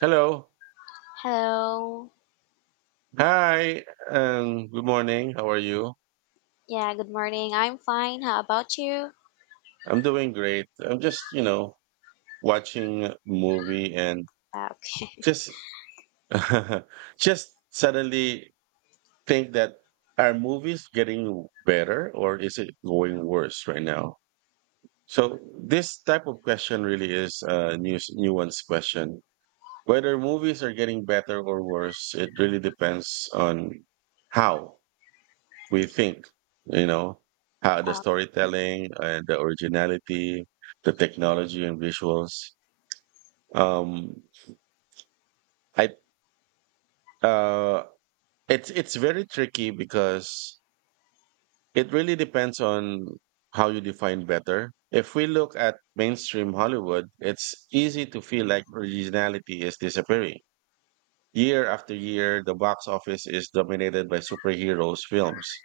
Hello. Hello. Hi. Good morning. How are you? Yeah, good morning. I'm fine. How about you? I'm doing great. I'm just, watching a movie and Okay. just just suddenly think that are movies getting better or is it going worse right now? So this type of question really is a new nuanced question. Whether movies are getting better or worse, it really depends on how. We think, you know, how the Uh storytelling and the originality, the technology and visuals. Um, I uh, it's very tricky because it really depends on how you define better. If we look at mainstream Hollywood, it's easy to feel like originality is disappearing. Year after year, the box office is dominated by superheroes films,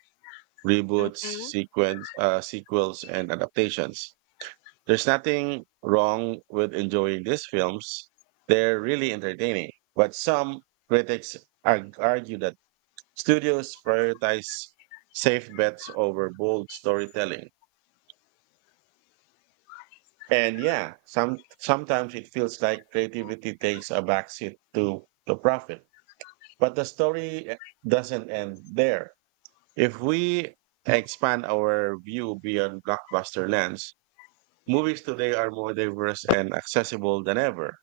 reboots, mm-hmm, sequels, and adaptations. There's nothing wrong with enjoying these films. They're really entertaining. But some critics argue that studios prioritize safe bets over bold storytelling. And yeah, sometimes it feels like creativity takes a backseat to the profit. But the story doesn't end there. If we expand our view beyond blockbuster lens, movies today are more diverse and accessible than ever.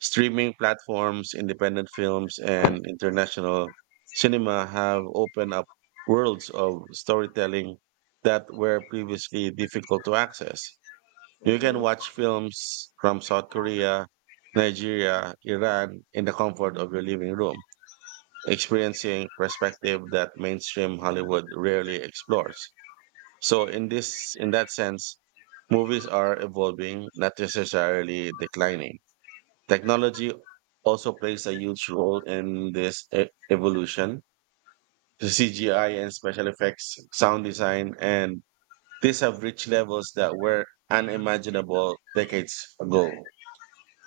Streaming platforms, independent films, and international cinema have opened up worlds of storytelling that were previously difficult to access. You can mm-hmm, watch films from South Korea, Nigeria, Iran in the comfort of your living room, experiencing perspective that mainstream Hollywood rarely explores. So in that sense, movies are evolving, not necessarily declining. Technology also plays a huge role in this evolution. The CGI and special effects, sound design, and these have reached levels that were unimaginable decades ago.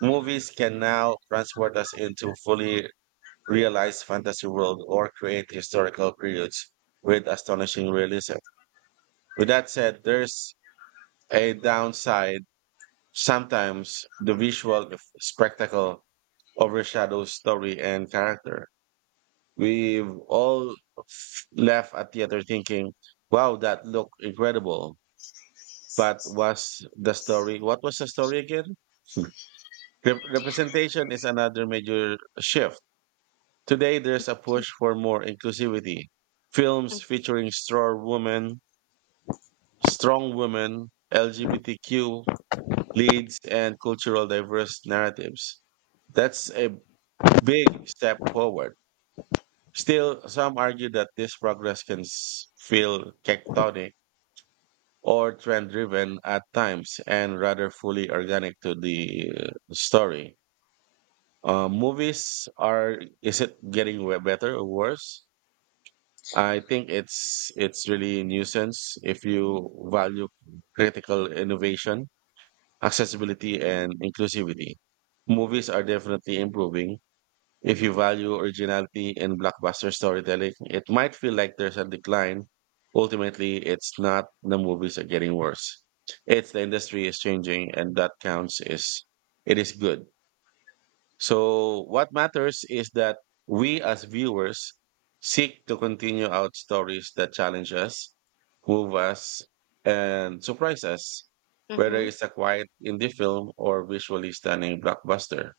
Movies can now transport us into fully realized fantasy world or create historical periods with astonishing realism. With that said, there's a downside. Sometimes the visual spectacle overshadows story and character. We've all left at theater thinking, wow, that looked incredible. But what was the story again? Hmm. Representation is another major shift. Today, there's a push for more inclusivity. Films featuring strong women, LGBTQ leads, and cultural diverse narratives. That's a big step forward. Still, some argue that this progress can feel tectonic or trend driven at times and rather fully organic to the story. Movies are, is it getting better or worse? I think it's really nuisance if you value critical innovation, accessibility, and inclusivity. Movies are definitely improving. If you value originality in blockbuster storytelling, it might feel like there's a decline. Ultimately, it's not the movies are getting worse. It's the industry is changing and that counts is it is good. So what matters is that we as viewers seek to continue out stories that challenge us, move us, and surprise us, whether mm-hmm, it's a quiet indie film or visually stunning blockbuster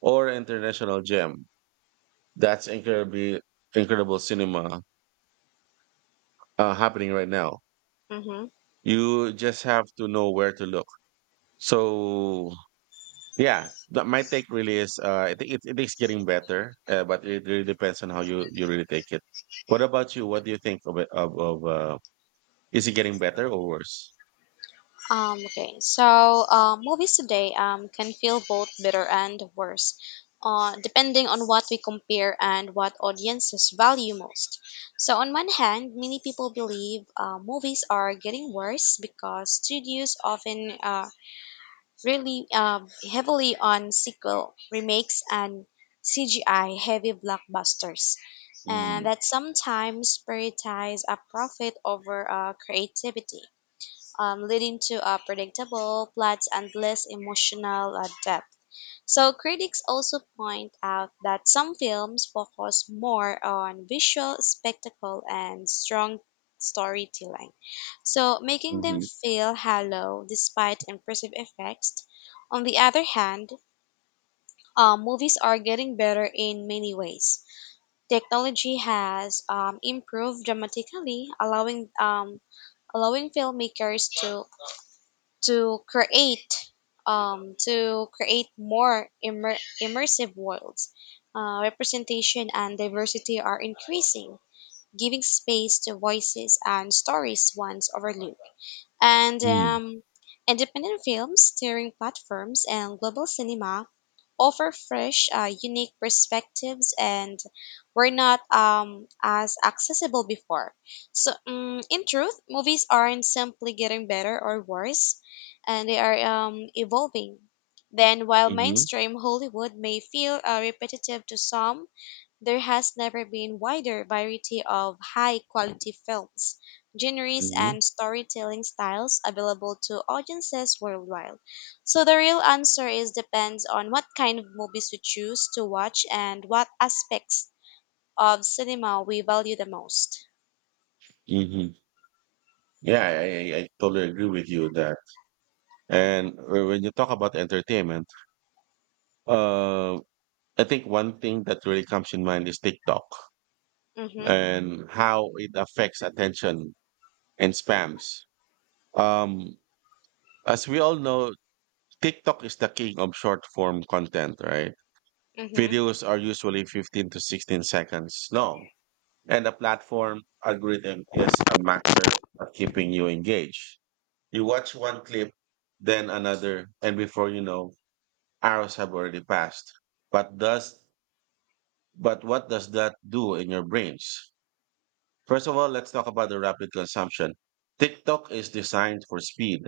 or international gem that's incredibly incredible cinema happening right now. mm-hmm. You just have to know where to look. So yeah, but my take really is I think it is getting better, but it really depends on how you really take it. What about you? What do you think of it? Of Is it getting better or worse? Okay. So, movies today can feel both better and worse, depending on what we compare and what audiences value most. So, on one hand, many people believe movies are getting worse because studios often really heavily on sequel remakes and CGI heavy blockbusters, and Mm, that sometimes prioritize a profit over creativity, leading to predictable plots and less emotional depth. So critics also point out that some films focus more on visual spectacle and strong storytelling, so making them mm-hmm, feel hollow despite impressive effects. On the other hand, movies are getting better in many ways. Technology has improved dramatically, allowing filmmakers to create to create more immersive worlds. Representation and diversity are increasing, giving space to voices and stories once overlooked. And mm, Independent films, steering platforms, and global cinema offer fresh, unique perspectives, and were not as accessible before. So, in truth, movies aren't simply getting better or worse, and they are evolving. Then, while mm-hmm, mainstream Hollywood may feel repetitive to some, there has never been wider variety of high quality films, genres, mm-hmm, and storytelling styles available to audiences worldwide. So the real answer is depends on what kind of movies we choose to watch and what aspects of cinema we value the most. mm-hmm. Yeah, I totally agree with you that. And when you talk about entertainment, uh, I think one thing that really comes in mind is TikTok Mhm. and how it affects attention and spams. Um, as we all know, TikTok is the king of short form content, right? Mhm. Videos are usually 15 to 16 seconds long, and the platform algorithm is a master at keeping you engaged. You watch one clip, then another, and before you know, hours have already passed. But does but what does that do in your brains? First of all, let's talk about the rapid consumption. TikTok is designed for speed.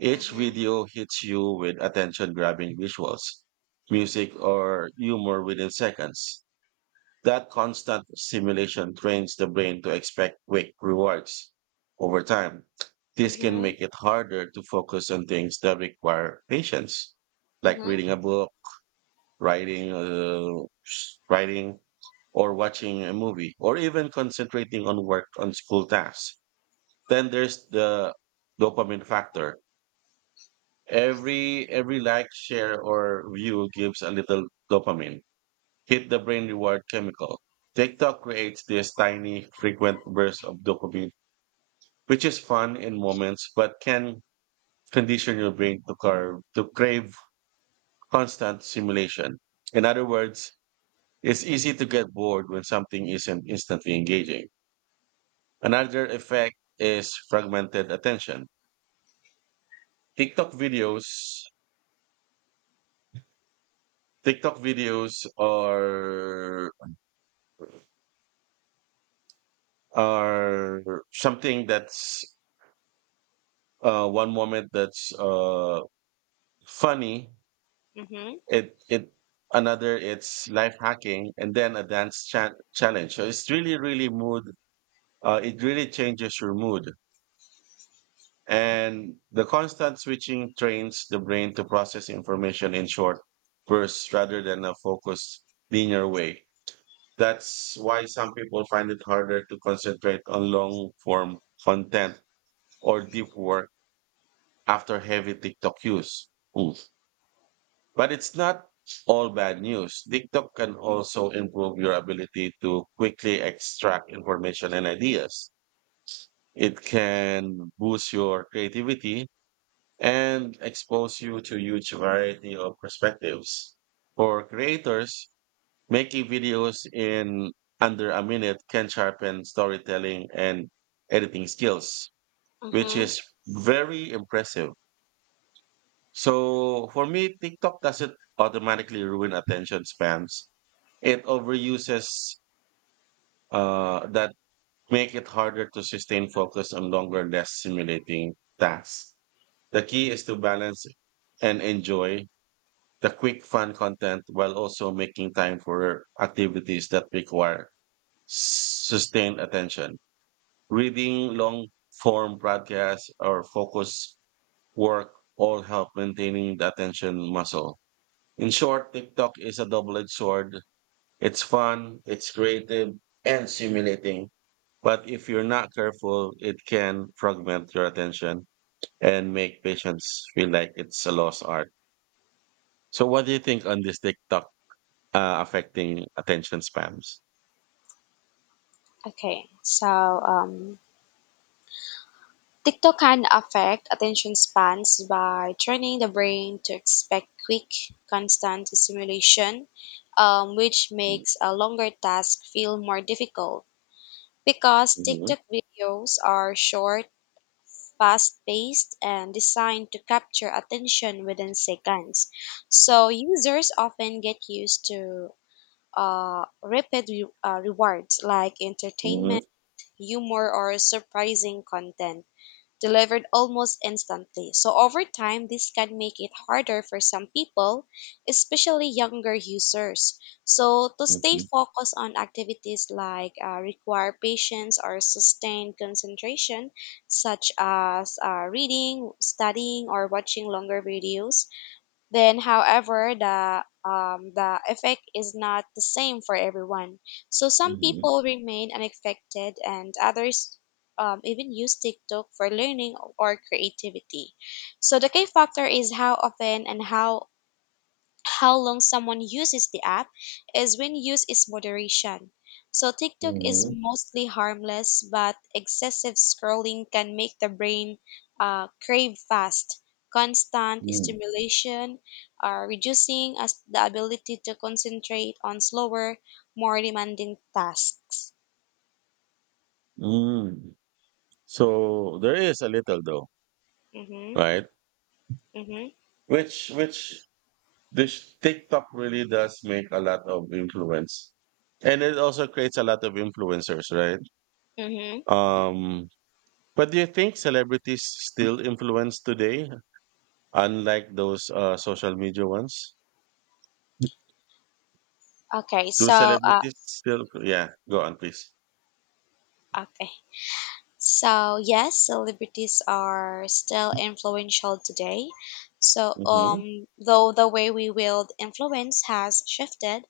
Each Mhm. video hits you with attention grabbing visuals, music, or humor within seconds. That constant stimulation trains the brain to expect quick rewards. Over time, this can Mhm. make it harder to focus on things that require patience, like Mhm. reading a book, writing, uh, writing, or watching a movie, or even concentrating on work on school tasks. Then there's the dopamine factor. Every like, share, or view gives a little dopamine. Hit the brain reward chemical. TikTok creates this tiny, frequent burst of dopamine, which is fun in moments, but can condition your brain to crave constant stimulation. In other words, it's easy to get bored when something isn't instantly engaging. Another effect is fragmented attention. TikTok videos, TikTok videos are something that's one moment that's funny. Mhm. It Another it's life hacking, and then a dance challenge. So it's really mood. It really changes your mood. And the constant switching trains the brain to process information in short bursts rather than a focused, linear way. That's why some people find it harder to concentrate on long form content or deep work after heavy TikTok use. Oof. But it's not all bad news. TikTok can also improve your ability to quickly extract information and ideas. It can boost your creativity and expose you to huge variety of perspectives. For creators, making videos in under a minute can sharpen storytelling and editing skills, which Mhm. is very impressive. So for me, TikTok doesn't automatically ruin attention spans. It overuses that make it harder to sustain focus on longer, less stimulating tasks. The key is to balance and enjoy the quick fun content while also making time for activities that require sustained attention. Reading long form broadcasts or focus work all help maintaining the attention muscle. In short, TikTok is a double-edged sword. It's fun, it's creative, and stimulating. But if you're not careful, it can fragment your attention and make patients feel like it's a lost art. So what do you think on this TikTok affecting attention spams? Okay. So um TikTok can affect attention spans by training the brain to expect quick, constant stimulation, which Mm, makes a longer task feel more difficult. Because mhm, TikTok videos are short, fast paced, and designed to capture attention within seconds. So users often get used to uh, rewards like mhm, entertainment, humor, or surprising content delivered almost instantly. So over time, this can make it harder for some people, especially younger users. So to stay mhm, focused on activities like require patience or sustained concentration, such as reading, studying, or watching longer videos, then, however, the effect is not the same for everyone. So some mhm, people remain unaffected, and others even use TikTok for learning or creativity. So the K factor is how often and how long someone uses the app is when use is moderation. So TikTok is mhm, mostly harmless, but excessive scrolling can make the brain crave fast, constant mm, stimulation, reducing us the ability to concentrate on slower, more demanding tasks. mm. So there is a little though, Mm-hmm, right? mm-hmm, Which This TikTok really does make a lot of influence. And it also creates a lot of influencers, right? mm-hmm. Um, but do you think celebrities still influence today, unlike those social media ones? Okay, Do so uh, celebrities still? Yeah, go on, please. okay. So yes, celebrities are still influential today. So Hmm. Though the way we wield influence has shifted.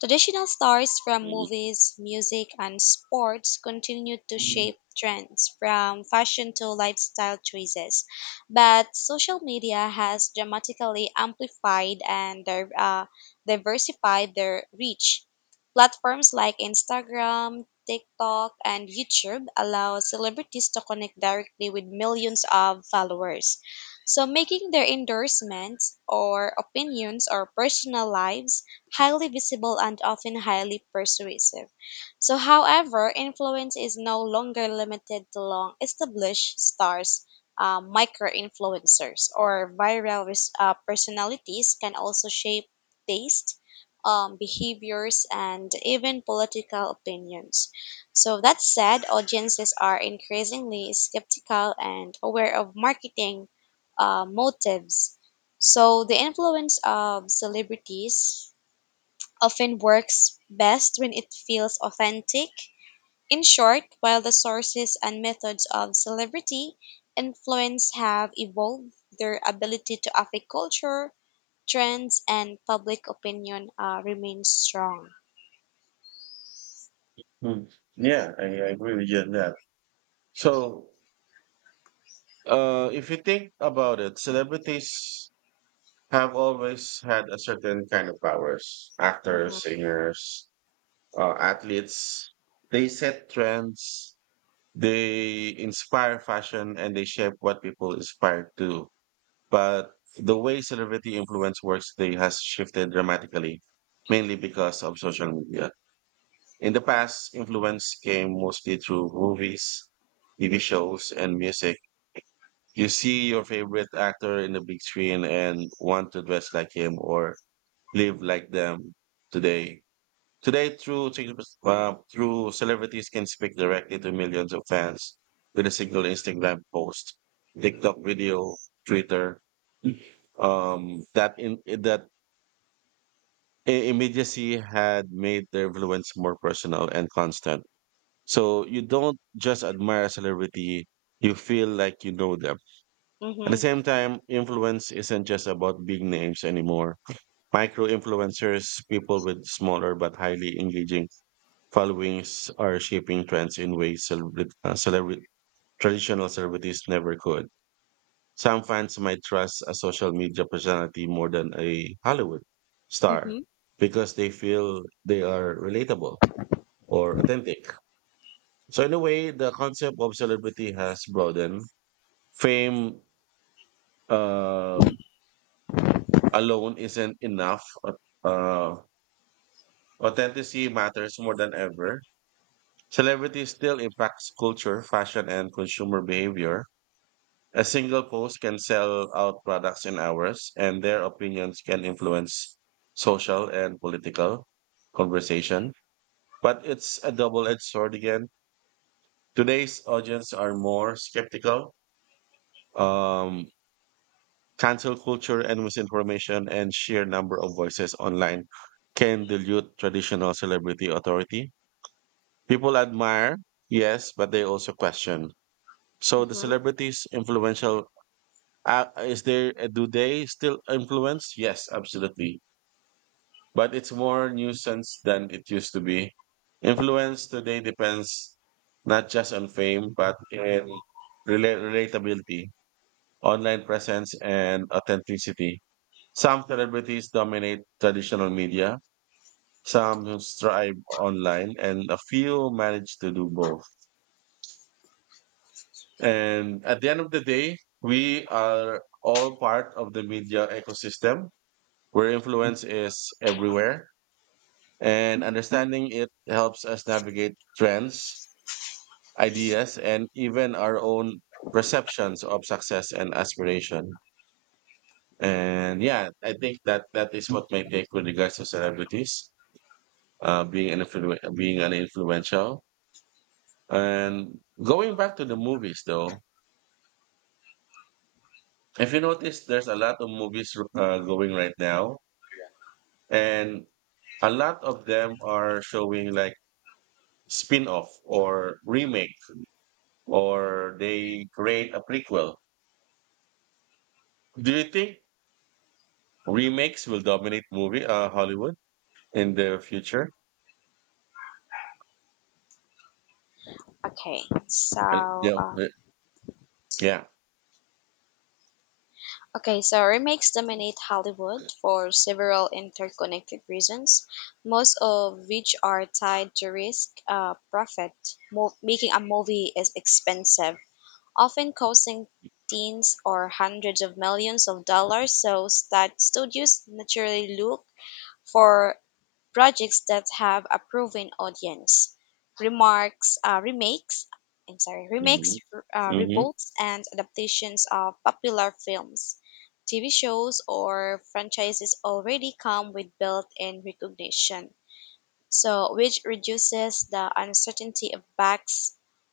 Traditional stars from movies, music, and sports continued to shape trends from fashion to lifestyle choices. But social media has dramatically amplified and diversified their reach. Platforms like Instagram, TikTok, and YouTube allow celebrities to connect directly with millions of followers. So, making their endorsements or opinions or personal lives highly visible and often highly persuasive. So, however, influence is no longer limited to long established stars. Micro influencers or viral personalities can also shape taste, behaviors, and even political opinions. So, that said, audiences are increasingly skeptical and aware of marketing motives. So, the influence of celebrities often works best when it feels authentic. In short, while the sources and methods of celebrity influence have evolved, their ability to affect culture, trends, and public opinion remains strong. Hmm. Yeah, I agree with you on that. So, if you think about it, celebrities have always had a certain kind of powers. Mm-hmm, Actors, singers, athletes, they set trends, they inspire fashion, and they shape what people aspire to. But the way celebrity influence works today has shifted dramatically, mainly because of social media. In the past, influence came mostly through movies, TV shows, and music. You see your favorite actor in the big screen and want to dress like him or live like them today. Today, through through celebrities can speak directly to millions of fans with a single Instagram post, TikTok video, Twitter. That in that Immediacy had made their influence more personal and constant. So you don't just admire a celebrity; you feel like you know them. At the mm-hmm, same time, influence isn't just about big names anymore. Micro influencers, people with smaller but highly engaging followings, are shaping trends in ways traditional celebrities never could. Some fans might trust a social media personality more than a Hollywood mm-hmm, star because they feel they are relatable or authentic. So, in a way, the concept of celebrity has broadened. Fame uh, alone isn't enough. Uh, Authenticity matters more than ever. Celebrity still impacts culture, fashion, and consumer behavior. A single post can sell out products in hours, and their opinions can influence social and political conversation. But it's a double edged sword again. Today's audience are more skeptical. Um, Cancel culture and misinformation and sheer number of voices online can dilute traditional celebrity authority. People admire, yes, but they also question. So the mm-hmm. celebrities influential. Is there? Do they still influence? Yes, absolutely. But it's more nuisance than it used to be. Influence today depends not just on fame, but in relatability, online presence, and authenticity. Some celebrities dominate traditional media. Some strive online, and a few manage to do both. And at the end of the day, we are all part of the media ecosystem where influence is everywhere. And understanding it helps us navigate trends, ideas, and even our own perceptions of success and aspiration. And yeah, I think that that is what my take with regards to celebrities being an influential. And going back to the movies, though, if you notice, there's a lot of movies going right now and a lot of them are showing like spin-off or remake or they create a prequel. Do you think remakes will dominate movie Hollywood in the future? Okay, Uh, so yeah uh, uh, yeah. Okay, so remakes dominate Hollywood for several interconnected reasons, most of which are tied to risk, profit. Making a movie is expensive, often costing teens or hundreds of millions of dollars, so studios naturally look for projects that have a proven audience. Remarks, remakes, I'm sorry, remakes, Mm-hmm. Hmm. reboots, and adaptations of popular films, TV shows, or franchises already come with built-in recognition so which reduces the uncertainty of back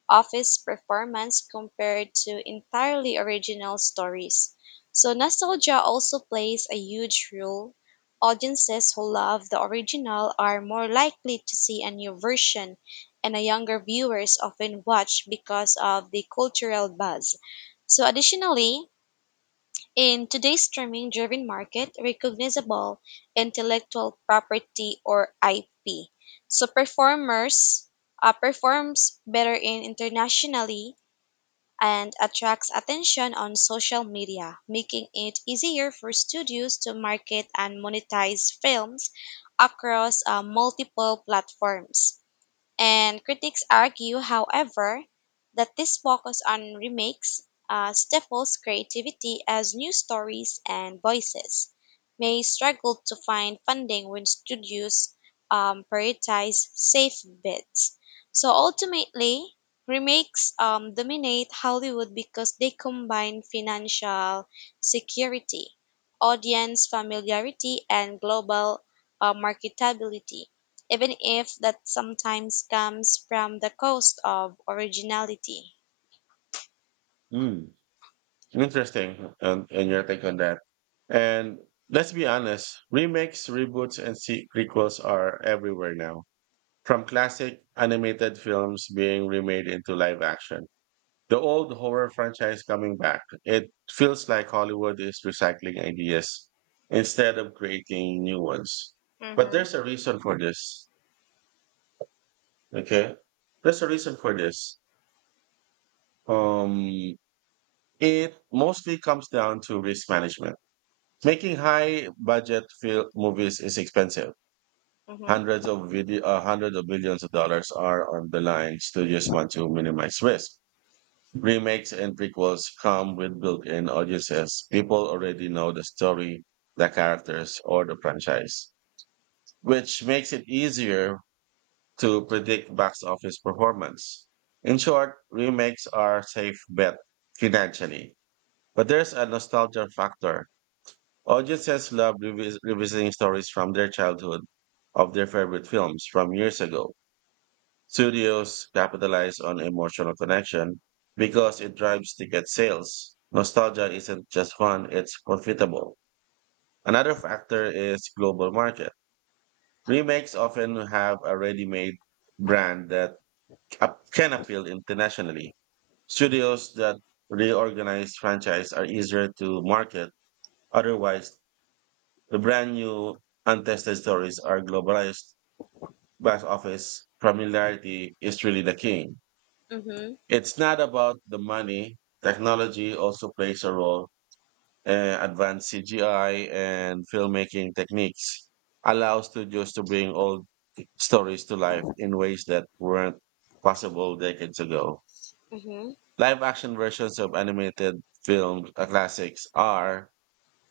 office performance compared to entirely original stories. So nostalgia also plays a huge role. Audiences who love the original are more likely to see a new version, and a younger viewers often watch because of the cultural buzz. So additionally, in today's streaming driven market, recognizable intellectual property or IP. So performers performs better in internationally and attracts attention on social media, making it easier for studios to market and monetize films across multiple platforms. And critics argue, however, that this focus on remakes stifles creativity as new stories and voices may struggle to find funding when studios prioritize safe bids. So ultimately, remakes dominate Hollywood because they combine financial security, audience familiarity, and global marketability even if that sometimes comes from the cost of originality. Mm. Interesting. And your take on that. And let's be honest, remakes, reboots, and prequels are everywhere now, from classic animated films being remade into live action, the old horror franchise coming back. It feels like Hollywood is recycling ideas instead of creating new ones. But Mhm. there's a reason for this. Okay. There's a reason for this. Um, it mostly comes down to risk management. Making high budget movies is expensive. Mhm. Hundreds of billions of dollars are on the line. Studios want to minimize risk. Remakes and prequels come with built in audiences. People already know the story, the characters, or the franchise, which makes it easier to predict box office performance. In short, remakes are safe bet financially, but there's a nostalgia factor. Audiences love revisiting stories from their childhood, of their favorite films from years ago. Studios capitalize on emotional connection because it drives ticket sales. Nostalgia isn't just fun, it's profitable. Another factor is global market. Remakes often have a ready made brand that can appeal internationally. Studios that reorganize franchise are easier to market. Otherwise, the brand new, untested stories are globalized. Box office familiarity is really the king. Mm-hmm. It's not about the money. Technology also plays a role. Advanced CGI and filmmaking techniques allow studios to bring old stories to life in ways that weren't possible decades ago. Mhm. Mhm. Live action versions of animated film classics are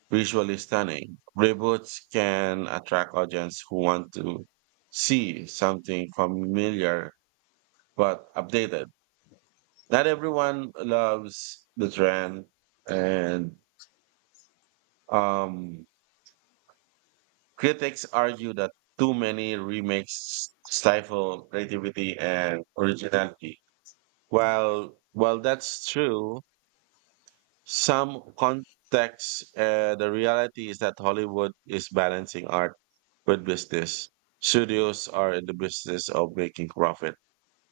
visually stunning. Reboots can attract audience who want to see something familiar but updated. Not everyone loves the trend, and um critics argue that too many remakes stifle creativity and originality. While that's true, some context. The reality is that Hollywood is balancing art with business. Studios are in the business of making profit,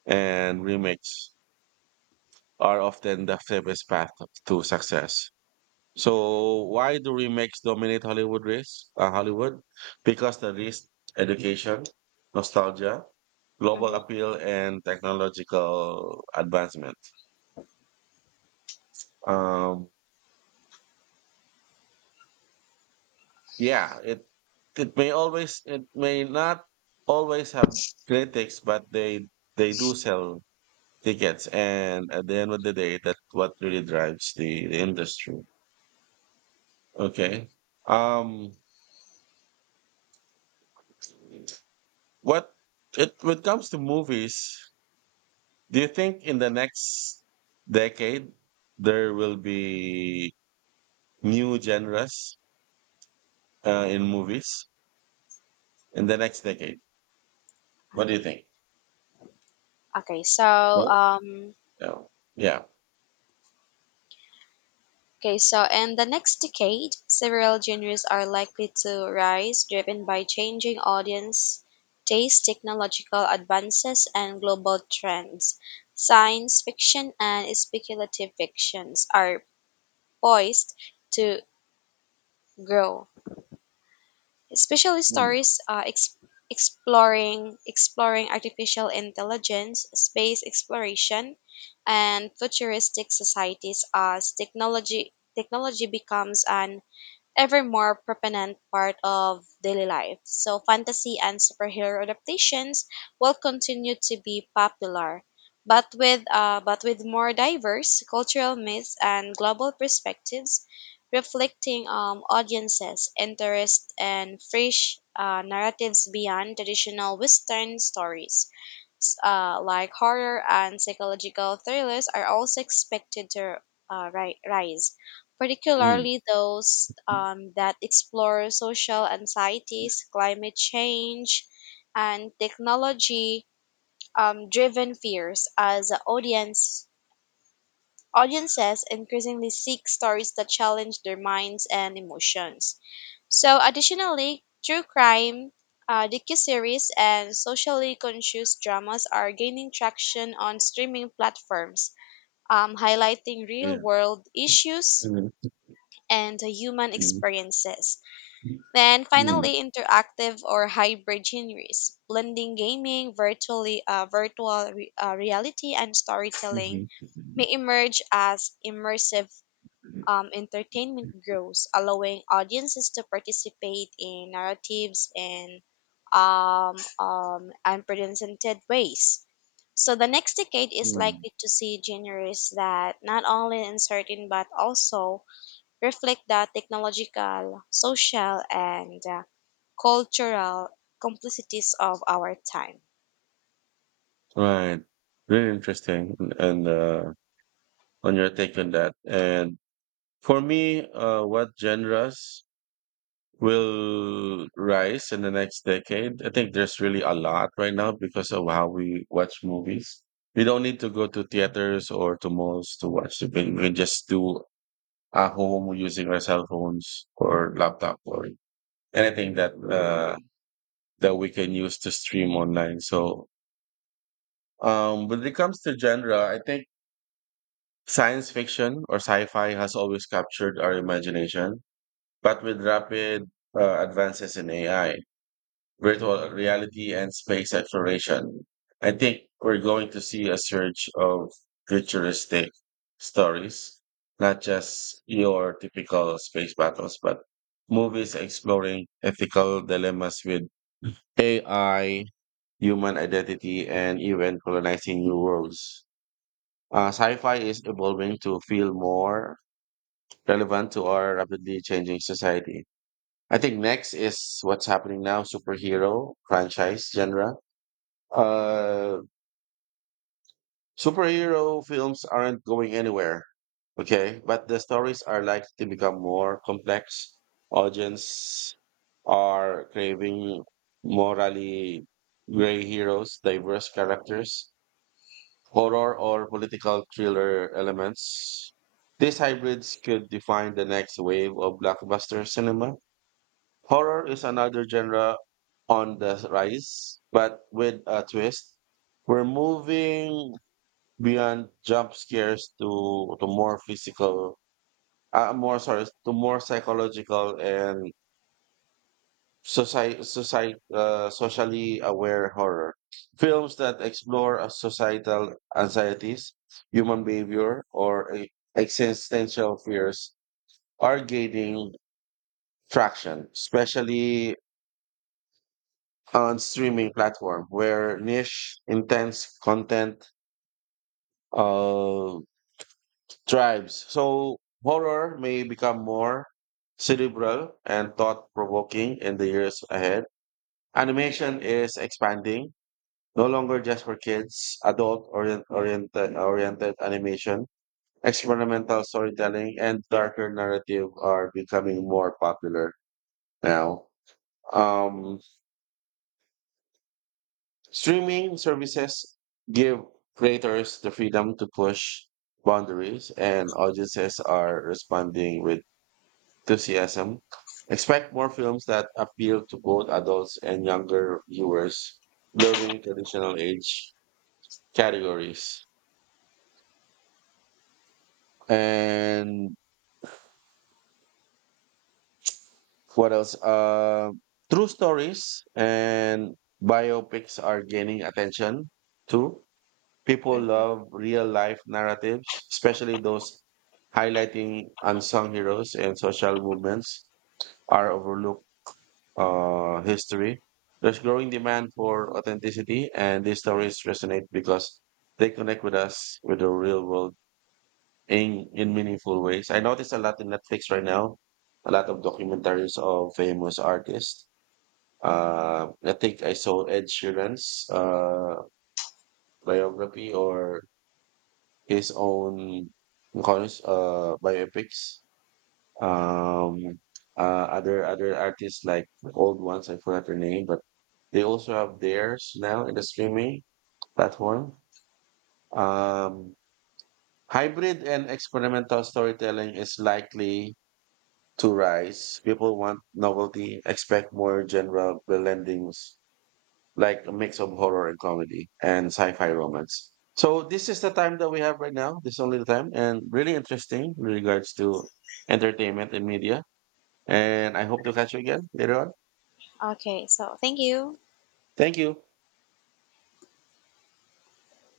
and remakes are often the safest path to success. So why do remakes dominate Hollywood race? Hollywood? Because the risk, education, nostalgia, global Mhm. appeal, and technological advancement. Um, yeah, it may always, it may not always have critics, but they do sell tickets, and at the end of the day, that's what really drives the industry. Okay. Um, what it when it comes to movies, do you think in the next decade there will be new genres, in movies, in the next decade? What do you Okay. think? Okay. So, No. um, No. Yeah. okay. So, in the next decade, several genres are likely to rise, driven by changing audience taste, technological advances, and global trends. Science fiction and speculative fictions are poised to grow, especially Mm. stories exploring exploring artificial intelligence, space exploration, and futuristic societies as technology becomes an ever more prominent part of daily life. So, fantasy and superhero adaptations will continue to be popular, but with more diverse cultural myths and global perspectives, reflecting audiences' interests and fresh narratives beyond traditional Western stories like horror and psychological thrillers are also expected to rise, Mm. particularly those that explore social anxieties, climate change, and technology driven fears as audiences increasingly seek stories that challenge their minds and emotions. So, additionally, true crime, docuseries, and socially conscious dramas are gaining traction on streaming platforms, highlighting real Yeah. world issues Mhm. and human Mm. experiences. Then, Mm. finally, interactive or hybrid genres, blending gaming, virtual reality, and storytelling Mhm. may emerge as immersive entertainment grows, allowing audiences to participate in narratives in unprecedented ways. So the next decade is Mm. likely to see genres that not only uncertain but also reflect the technological, social, and cultural complexities of our time. Right. Very interesting. And on your take on that. And for me, what genres will rise in the next decade. I think there's really a lot right now because of how we watch movies. We don't need to go to theaters or to malls to watch the film. We can just do at home using our cell phones or laptop or anything that we can use to stream online. So, when it comes to genre, I think science fiction or sci-fi has always captured our imagination, but with rapid advances in AI, virtual reality and space exploration. I think we're going to see a surge of futuristic stories, not just your typical space battles, but movies exploring ethical dilemmas with AI, human identity, and even colonizing new worlds. Sci-fi is evolving to feel more relevant to our rapidly changing society. I think next is what's happening now, superhero franchise genre uh Superhero films aren't going anywhere, okay, but the stories are likely to become more complex. Audience are craving morally gray heroes, diverse characters, horror or political thriller elements. These hybrids could define the next wave of blockbuster cinema. Horror is another genre on the rise, but with a twist. We're moving beyond jump scares to more physical more sorry to more psychological and society society socially aware horror films that explore societal anxieties, human behavior, or existential fears are gaining traction, especially on streaming platform where niche intense content uh tribes. So horror may become more cerebral and thought provoking in the years ahead. Animation is expanding, no longer just for kids. Adult oriented animation, experimental storytelling and darker narrative are becoming more popular now. Um, streaming services give creators the freedom to push boundaries, and audiences are responding with enthusiasm. Expect more films that appeal to both adults and younger viewers, blurring traditional age categories. And what else? True stories and biopics are gaining attention too. People Mhm. love real life narratives, especially those highlighting unsung heroes and social movements, are overlooked history. There's growing demand for authenticity, and these stories resonate because they connect with us with the real world in meaningful ways. I notice a lot in Netflix right now, a lot of documentaries of famous artists. I think I saw Ed Sheeran's biography or his own biopics. Um uh other other artists like the old ones, I forgot their name, but they also have theirs now in the streaming platform. um Hybrid and experimental storytelling is likely to rise. People want novelty. Expect more genre blendings, like a mix of horror and comedy and sci-fi romance. So this is the time that we have right now. This is only the time and really interesting in regards to entertainment and media. And I hope to catch you again later on. Okay, so thank you. Thank you.